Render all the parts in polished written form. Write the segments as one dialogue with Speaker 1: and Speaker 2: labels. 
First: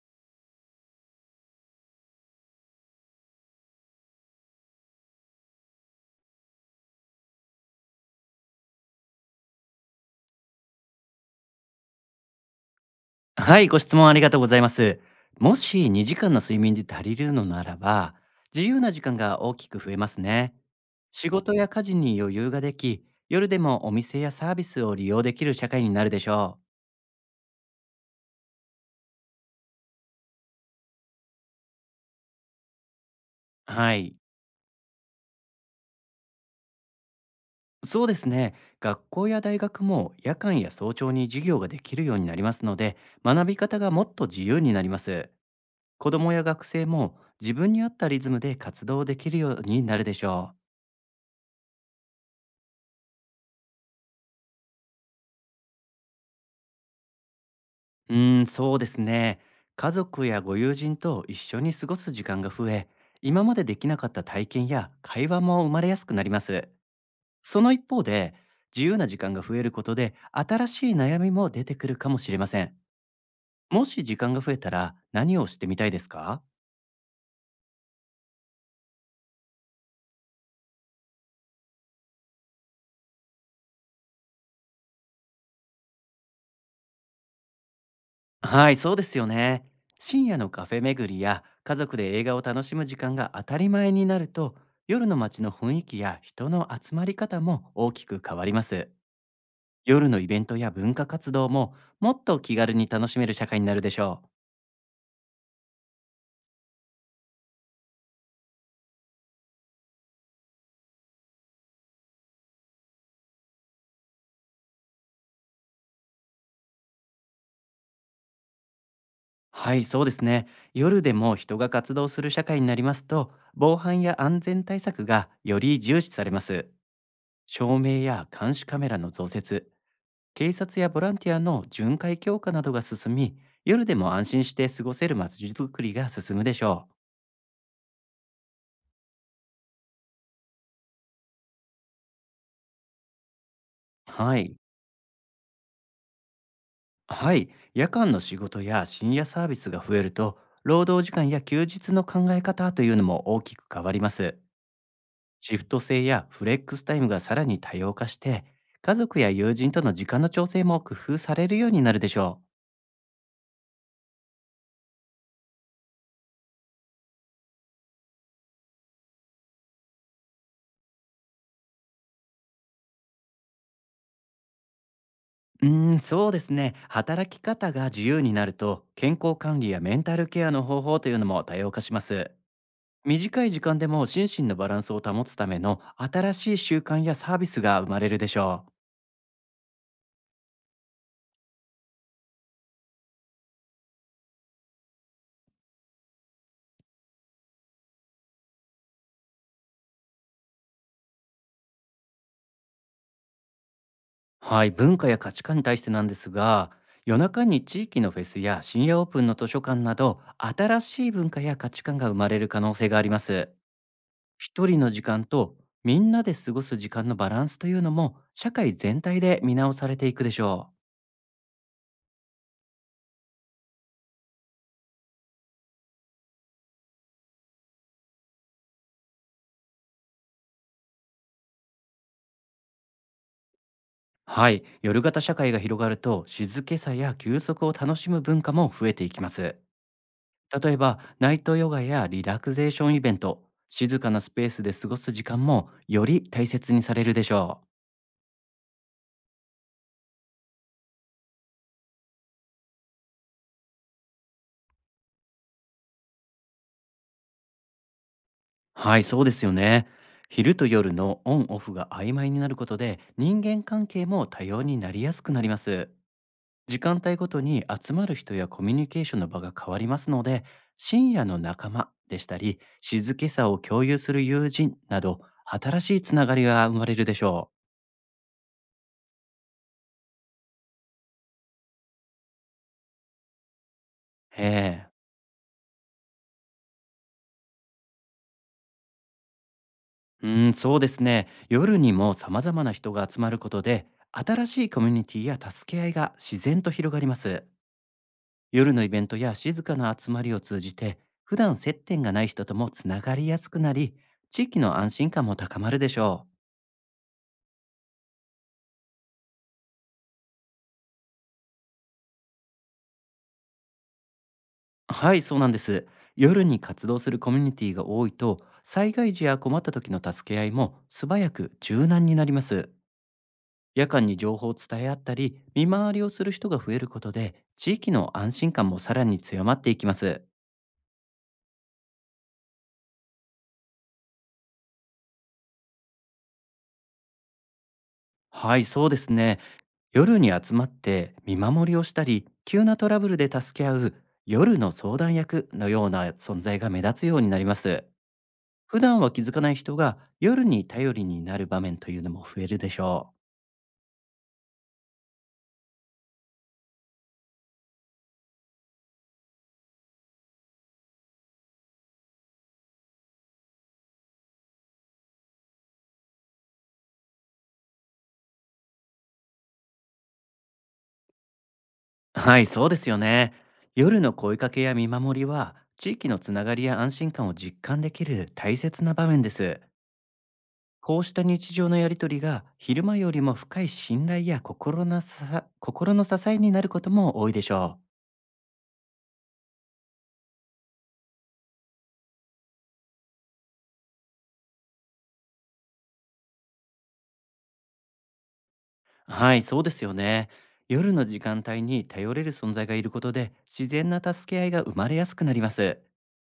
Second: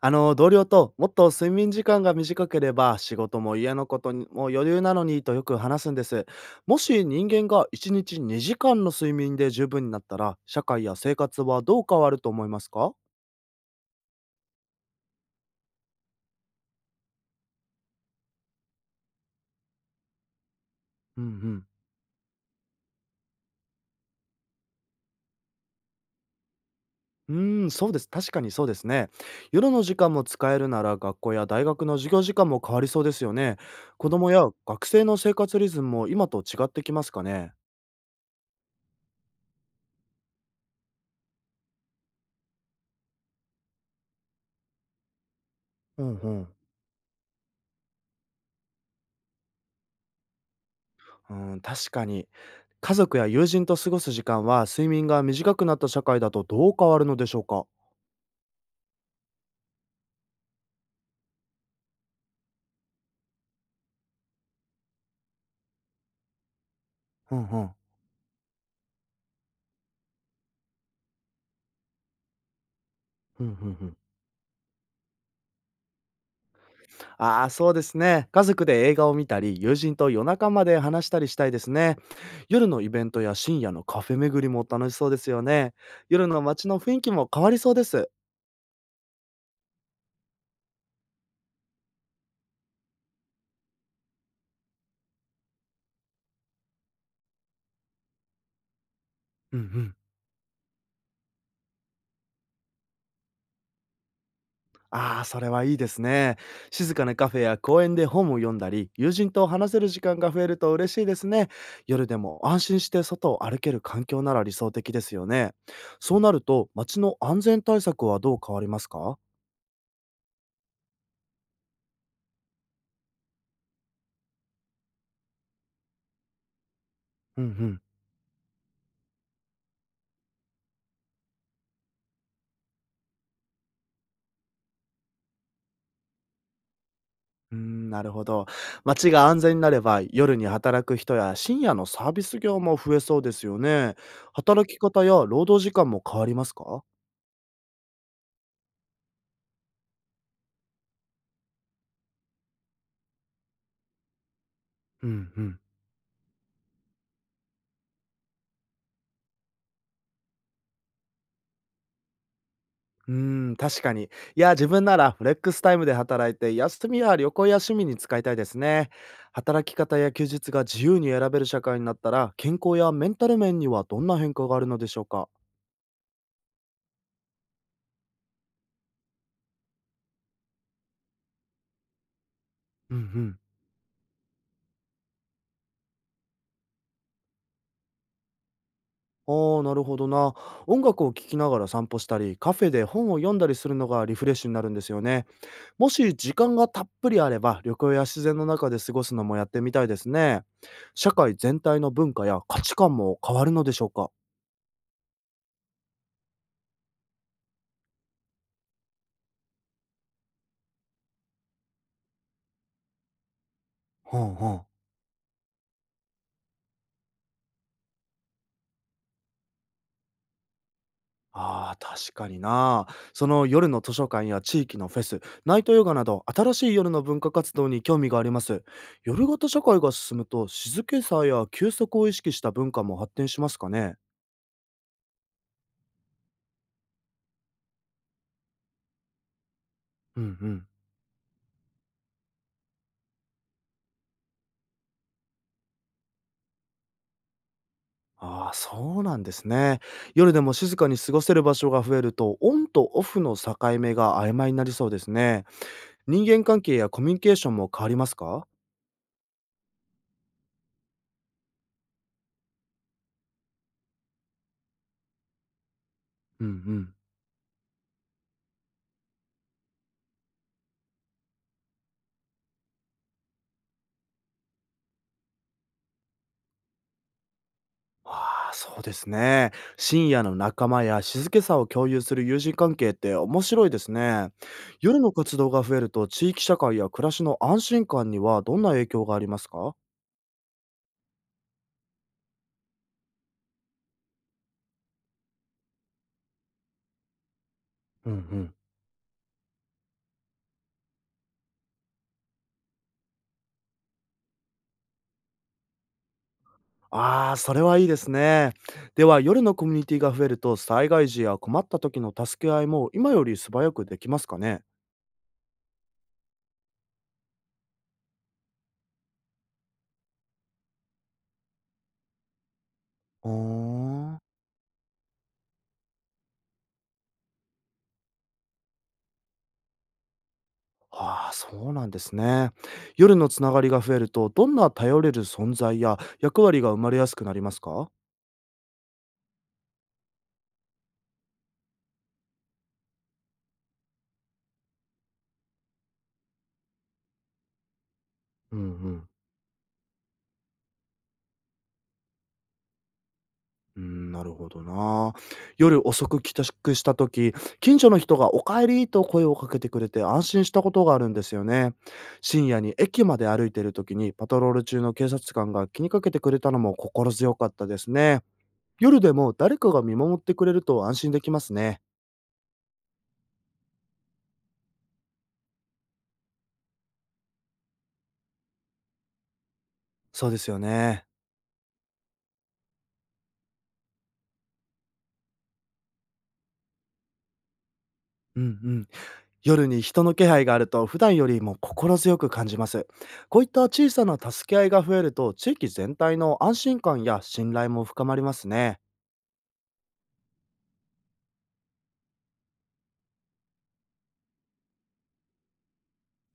Speaker 1: 同僚ともっと睡眠時間が短ければ仕事も家のことにも余裕なのにとよく話すんです。もし人間が1日2時間の睡眠で十分になったら、社会や生活はどう変わると思いますか？
Speaker 2: はい、ご質問ありがとうございます。もし2時間の睡眠で足りるのならば、自由な時間が大きく増えますね。
Speaker 1: うんう
Speaker 2: 仕事
Speaker 1: ん。
Speaker 2: や家事に余裕ができ、夜でもお店やサービスを利用できる社会になるでしょ
Speaker 1: うーん、そうです。確かにそうですね。夜の時間も使えるなら学校や大学の授業時間も変わりそうですよね。
Speaker 2: う。は
Speaker 1: 子
Speaker 2: い。
Speaker 1: 供や学生の生活リズムも今と違ってきますかね。
Speaker 2: そうですね。学校や大学も夜間や早朝に授業ができるようになりますので、学び方がもっと自由になります。
Speaker 1: う
Speaker 2: 子
Speaker 1: ん
Speaker 2: ど
Speaker 1: う
Speaker 2: もや
Speaker 1: ん。
Speaker 2: 学生も自分に合ったリズムで活動できるようになるでしょう。
Speaker 1: うん、確かに。家族や友人と過ごす時間は睡眠が短くなった社会だとどう変わるのでしょうか？
Speaker 2: そうですね。家族やご友人と一緒に過ごす時間が増え、今までできなかった体験や会話も生まれやすくなります。
Speaker 1: うんう
Speaker 2: その
Speaker 1: ん。
Speaker 2: 一方で、自由な時間が増えることで、新しい悩みも出てくるかもしれません。
Speaker 1: うんうん
Speaker 2: も
Speaker 1: うん。
Speaker 2: し時間が増えたら、何をしてみたいですか？
Speaker 1: ああ、そうですね。家族で映画を見たり、友人と夜中まで話したりしたいですね。夜のイベントや深夜のカフェ巡りも楽しそうですよね。夜の街の雰囲気も変わりそうです。
Speaker 2: はい、そうですよね。深夜のカフェ巡りや家族で映画を楽しむ時間が当たり前になると、夜の街の雰囲気や人の集まり方も大きく変わります。
Speaker 1: うんうん。
Speaker 2: 夜のイベントや文化活動ももっと気軽に楽しめる社会になるでしょう。
Speaker 1: ああ、それはいいですね。静かなカフェや公園で本を読んだり、友人と話せる時間が増えると嬉しいですね。夜でも安心して外を歩ける環境なら理想的ですよね。そうなると、街の安全対策はどう変わりますか？
Speaker 2: はい、そうですね。夜でも人が活動する社会になりますと、防犯や安全対策がより重視されます。
Speaker 1: うんう
Speaker 2: 照
Speaker 1: ん。
Speaker 2: 明や監視カメラの増設、警察やボランティアの巡回強化などが進み、夜でも安心して過ごせる街づくりが進むでしょ
Speaker 1: うーん、なるほど。街が安全になれば、夜に働く人や深夜のサービス業も増えそうですよね。
Speaker 2: う。はい。
Speaker 1: 働き方や労働時間も変わりますか？
Speaker 2: はい。夜間の仕事や深夜サービスが増えると、労働時間や休日の考え方というのも大きく変わります。
Speaker 1: うんう
Speaker 2: シ
Speaker 1: ん。
Speaker 2: フト制やフレックスタイムがさらに多様化して、家族や友人との時間の調整も工夫されるようになるでしょ
Speaker 1: うーん、確かに。いや、自分ならフレックスタイムで働いて、休みや旅行や趣味に使いたいですね。働き方や休日が自由に選べる社会になったら、健康やメンタル面にはどんな変化があるのでしょうか？
Speaker 2: う。そうですね。働き方が自由になると、健康管理やメンタルケアの方法というのも多様化します。
Speaker 1: うんうん。
Speaker 2: 短い時間でも心身のバランスを保つための新しい習慣やサービスが生まれるでしょ
Speaker 1: ああ、なるほどな。音楽を聴きながら散歩したり、カフェで本を読んだりするのがリフレッシュになるんですよね。もし時間がたっぷりあれば、旅行や自然の中で過ごすのもやってみたいですね。社会全体の文化や価値観も変わるのでしょうか？
Speaker 2: う。はい、文化や価値観に対してなんですが、夜中に地域のフェスや深夜オープンの図書館など、新しい文化や価値観が生まれる可能性があります。
Speaker 1: うん。はあは
Speaker 2: 一人
Speaker 1: あ。
Speaker 2: の時間とみんなで過ごす時間のバランスというのも社会全体で見直されていくでしょう。
Speaker 1: ああ、確かにな。その夜の図書館や地域のフェス、ナイトヨガなど新しい夜の文化活動に興味があります。夜型社会が進むと静けさや休息を意識した文化も発展しますかね。
Speaker 2: はい、夜型社会が広がると静けさや休息を楽しむ文化も増えていきます。
Speaker 1: うんうん。
Speaker 2: 例えばナイトヨガやリラクゼーションイベント、静かなスペースで過ごす時間もより大切にされるでしょ
Speaker 1: ああ、そうなんですね。夜でも静かに過ごせる場所が増えると、オンとオフの境目が曖昧になりそうですね。人間関係やコミュニケーションも変わりますか？
Speaker 2: う。はい、そうですよね。昼と夜のオンオフが曖昧になることで人間関係も多様になりやすくなります。
Speaker 1: うんう
Speaker 2: 時
Speaker 1: ん。
Speaker 2: 間帯ごとに集まる人やコミュニケーションの場が変わりますので、深夜の仲間でしたり、静けさを共有する友人など、新しいつながりが生まれるでしょ
Speaker 1: ああ、そうですね。深夜の仲間や静けさを共有する友人関係って面白いですね。
Speaker 2: う。ええ。
Speaker 1: 夜の活動が増えると地域社会や暮らしの安心感にはどんな影響がありますか？
Speaker 2: そうですね。夜にも様々な人が集まることで、新しいコミュニティや助け合いが自然と広がります。
Speaker 1: うんうん。
Speaker 2: 夜のイベントや静かな集まりを通じて、普段接点がない人ともつながりやすくなり、地域の安心感も高まるでしょう。
Speaker 1: ああ、それはいいですね。では夜のコミュニティが増えると災害時や困った時の助け合いも今より素早くできますかね？
Speaker 2: はい、そうなんです。夜に活動するコミュニティが多いと、災害時や困った時の助け合いも素早く柔軟になります。
Speaker 1: うー
Speaker 2: 夜間に
Speaker 1: ん。
Speaker 2: 情報を伝え合ったり、見回りをする人が増えることで、地域の安心感もさらに強まっていきます。
Speaker 1: ああ、そうなんですね。夜のつながりが増えるとどんな頼れる存在や役割が生まれやすくなりますか？
Speaker 2: はい、そうですね。夜に集まって見守りをしたり、急なトラブルで助け合う夜の相談役のような存在が目立つようになります。
Speaker 1: うんう
Speaker 2: 普段
Speaker 1: ん。
Speaker 2: は気づかない人が夜に頼りになる場面というのも増えるでしょう。
Speaker 1: うーん、なるほどな。夜遅く帰宅した時、近所の人がお帰りと声をかけてくれて安心したことがあるんですよね。深夜に駅まで歩いてる時にパトロール中の警察官が気にかけてくれたのも心強かったですね。夜でも誰かが見守ってくれると安心できますね。
Speaker 2: はい、そうですよね。夜の声かけや見守りは、地域のつながりや安心感を実感できる大切な場面です。
Speaker 1: そうですよ
Speaker 2: こう
Speaker 1: ね。
Speaker 2: した日常のやりとりが、昼間よりも深い信頼や心なさ心の支えになることも多いでしょ
Speaker 1: うんうん。夜に人の気配があると普段よりも心強く感じます。こういった小さな助け合いが増えると地域全体の安心感や信頼も深まりますね。
Speaker 2: う。はい、そうですよね。夜の時間帯に頼れる存在がいることで、自然な助け合いが生まれやすくなります。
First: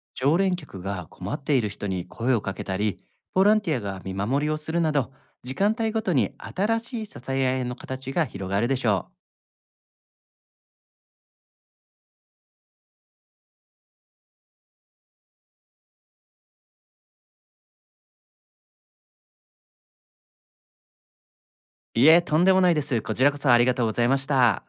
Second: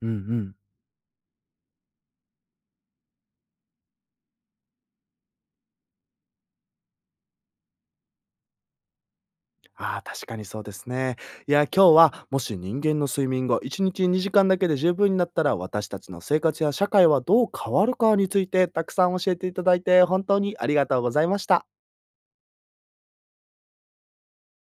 Speaker 1: うんう
Speaker 2: 常連
Speaker 1: ん。
Speaker 2: 客が困っている人に声をかけたり、ボランティアが見守りをするなど、時間帯ごとに新しい支え合いの形が広がるでしょ
Speaker 1: ああ、確かにそうですね。いや、今日はもし人間の睡眠が1日2時間だけで十分になったら、私たちの生活や社会はどう変わるかについてたくさん教えていただいて、本当にありがとうございました。
Speaker 2: う。いえ、とんでもないです。こちらこそありがとうございました。